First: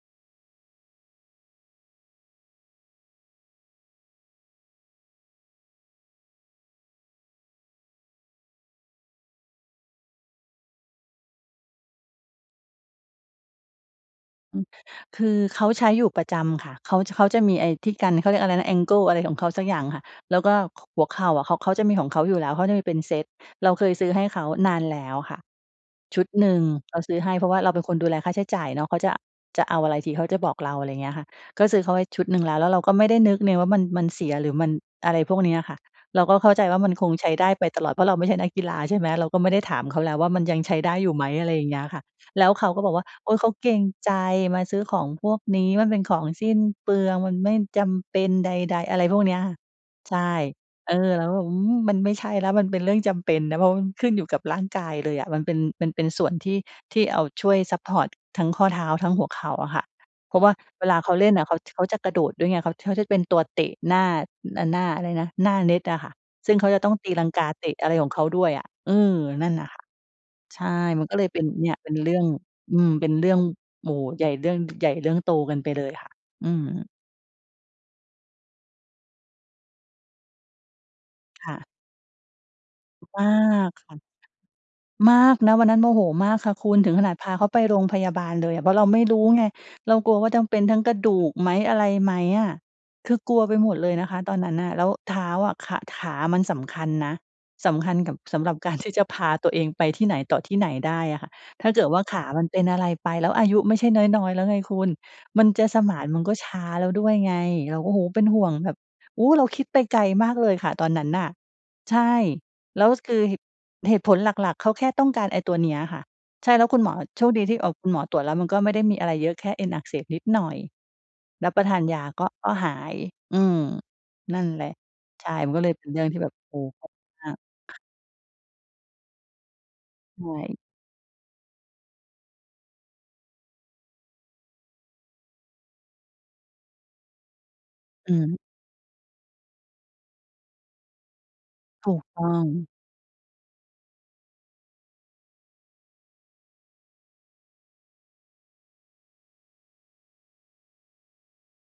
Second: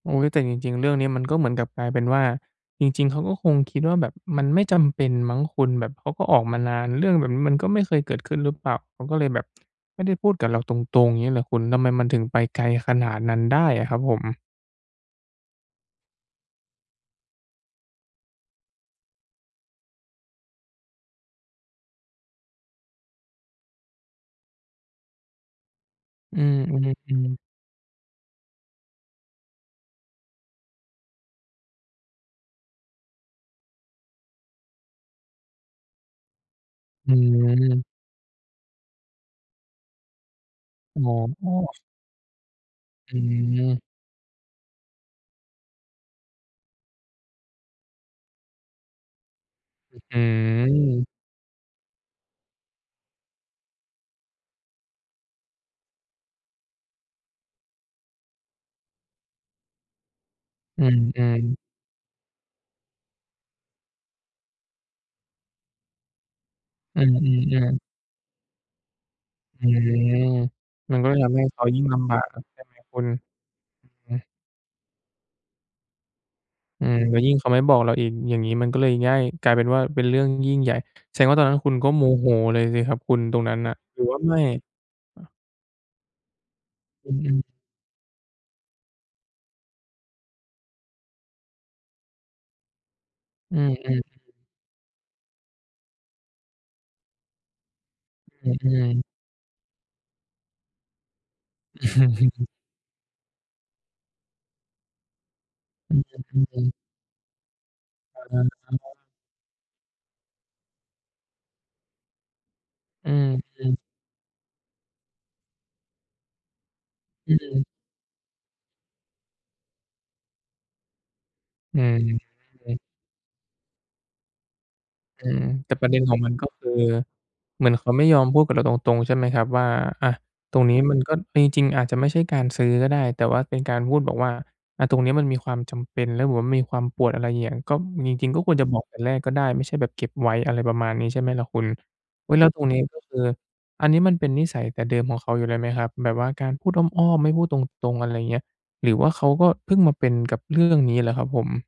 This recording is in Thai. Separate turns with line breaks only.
โอ๊ย แต่จริง ๆ เรื่องเนี้ยมันก็เหมือนกลับกลายเป็นว่า จริง ๆ เขาก็คงคิดว่าแบบมันไม่จำเป็นมั้งคุณ แบบเขาก็ออกมานาน เรื่องแบบนี้มันก็ไม่เคยเกิดขึ้นหรือเปล่า เขาก็เลยแบบไม่ได้พูดกับเราตรง ๆ เงี้ยล่ะคุณ ทำไมมันถึงไปไกลขนาดนั้นได้อะครับผม?
อือ คือเขาใช้อยู่ประจำค่ะ เขาจะ เขาจะมีไอ้ที่กัน เขาเรียกอะไรนะ แองเกิลอะไรของเขาสักอย่างค่ะ แล้วก็ ข หัวเข่าอะ เขา เขาจะมีของเขาอยู่แล้ว เขาจะมีเป็นเซต เราเคยซื้อให้เขานานแล้วค่ะชุด
อื
หนึ่ง เราซื้อ
ม
ให้
ๆ ๆ
เพราะว่าเราเป็นคนดูแลค่าใช้จ่ายเนาะ เขาจะ จะเอาอะไรทีเขาจะบอกเรา อะไรอย่างเงี้ยค่ะ ก็ซื้อเขาไว้ชุดหนึ่งแล้ว แล้วเราก็ไม่ได้นึกเนี่ยว่ามัน มันเสียหรือมันอะไรพวกเนี้ยค่ะ เราก็เข้าใจว่ามันค
อ
งใช้ได้ไปต
ืม
ลอด เพราะเราไม่ใช่นักกีฬา ใช่ไหม เราก็ไม่ได้ถามเขาแล้วว่ามันยังใช้ได้
อ
อยู่ไหม อะ
๋
ไรอย่าง
อ
เงี้ยค่ะ แล้วเขาก็บอกว่า
อื
โอ้ย เขาเกร
ม
งใจ มาซื้อของพวกนี้ มันเป็นของสิ้นเปลือง มันไม่จำเป็นใด ๆ อะไรพวกเนี้ยค่ะ ใ
อ
ช่ เออ
ืม
แล้ว อืม มันไม่ใช่แล้ว มันเป็นเรื่องจำเป็นนะ เพราะมันขึ้นอยู่กับร่างกายเลยอะ มันเป็น มันเป็นส่วนที่ ที่เอาช่วยซัปพอร์ตทั้งข้อเท้า ทั้งหัวเข่าอะค่ะ เพราะว่า
อื
เวลาเขาเล่นน่
ม
ะ เข
ๆ
า ท เขาจะกระโดดด้วยไง เขา เขาจะเป็นตัวเตะหน้า น หน้าอะไรนะ หน้าเน็ตอะค่ะ ซึ่งเขาจะต้อง
อื
ตีลังกาเต
ม
ะ
ๆ ๆ
อะไรของเขาด้วยอะ อือ นั่น
อื
น่ะค่ะ
ม
ใช่
มัน
มัน
ก็
ก็เ
ท
ลย
ำ
เ
ใ
ป
ห
็
้
น
เขา
เนี่ย
ยิ่ง
เป็
ล
นเ
ำ
ร
บ
ื
า
่อง
กใช่ไหม
อืม
คุ
เ
ณ?
ป็นเรื่อ
อ
ง โอ
ื
้
อ
โฮ
ฮ
ใหญ
ึ
่ เรื่องใหญ่ เรื่องโตกันไปเลยค่ะ อื
อ
ม
ืม แล้วยิ่งเขาไม่บอกเราอีก อย่างงี้มันก็เลยง่าย กลายเป็นว่าเป็นเรื่องยิ่งใหญ่ แสดงว่าตอ
ค
นนั
่
้น
ะ
คุณก็โมโหเลยสิครับคุณ
มา
ตรงนั้นน
ก
่ะ
ค่ะ
หรือว่าไม่?
มากนะ วันนั้นโมโหมากค่ะคุณ ถึงข
อ
น
ื
าดพา
ม
เข
ๆ
าไปโรงพยาบาลเลยอะ เพราะเราไม่รู้ไง เรากลัวว่าจะเป็นทั้งกระดูกไหม อะไรไหมอะ คือกลัวไ
อ
ป
ื
หมดเลย
อ
นะคะต
ๆ ๆ
อนนั้นน่ะ แล้วเท้าอะ ขา ขามันสำคัญนะ สำคัญส
อ
ำ
ื
หรับกับการที่
ม
จ
ๆ
ะพาตัวเองไปที่ไหนต่อที่ไหนได้อะค่ะ ถ้าเกิดว่าขา
อ
มั
ือ
นเป็นอะไรไปแล้ว อายุไม่ใช่น้อย ๆ แล้วไงคุณ มันจะส
อ
ม
ื
าน มันก็ช้
ม
า
ๆ ๆ ๆ
แล้วด้วยไง เราก็ โอ้โฮ เ
อ
ป็
ะ
น
ฮ
ห
ะ
่วงแบบ
ๆ
โอ้ เราคิดไปไกลมากเลยค่ะตอนนั้นน่ะ ใช่ แล้ว
อื
คือ
อ
เห
ฮึ
เหตุผลหลัก ๆ เขาแค่ต้องการไอ้ตัวเนี้ยค่ะ ใช่ แล้วคุณหมอ โช
อ
ค
ื
ดีที่ เ
ม
อ่อ คุณหมอตรวจแล้วมันก็ไม่ได้มีอะไรเยอะ แค่เอ็นอักเสบนิดหน่อย รับประท
อื
านย
อ
าก็ ก็
ฮ
หา
ึ
ย อืม นั่นแหละ
อื
ใช่
ม
มันก็เ
แ
ล
ต่
ยเ
ป
ป็
ระ
น
เด
เ
็
รื
น
่อง
ข
ท
อ
ี
ง
่แ
ม
บ
ัน
บ
ก็
โอ
ค
้
ือ
โฮ
เหมือนเขาไม่ยอมพูดกับเราตรง ๆ ใช่ไหมครับว่า อะ
ใช
ต
่
รงนี้มันก็มีจริงอาจจะไม่ใช่การซื้อก็ได้ แต่ว่าเป็นการพูดบอกว่า อะ ตรงเนี้ยมันมีความจำเป็นแล้วแบบว่ามีความปวด อะไรอย่างเงี้ย ก็จ
อื
ริง
ม
ๆ ก็ควรจะบอกแต่แรกก็ได้ ไม่ใช่แบบเก็บไว้อะไรประมาณนี้ ใช่ไหมล่ะคุณ
ถูกต้อ
อุ๊ย แล้
ง
วตรงนี้ก็คือ อันนี้มันเป็นนิสัยแต่เดิมของเขาอยู่แล้วไหมครับ แบบว่าการพูดอ้อม ๆ ไม่พูดตรง ๆ อะไรอย่างเงี้ย หรือว่าเขาก็เพิ่งมาเป็นกับเรื่องนี้แหละครับผม?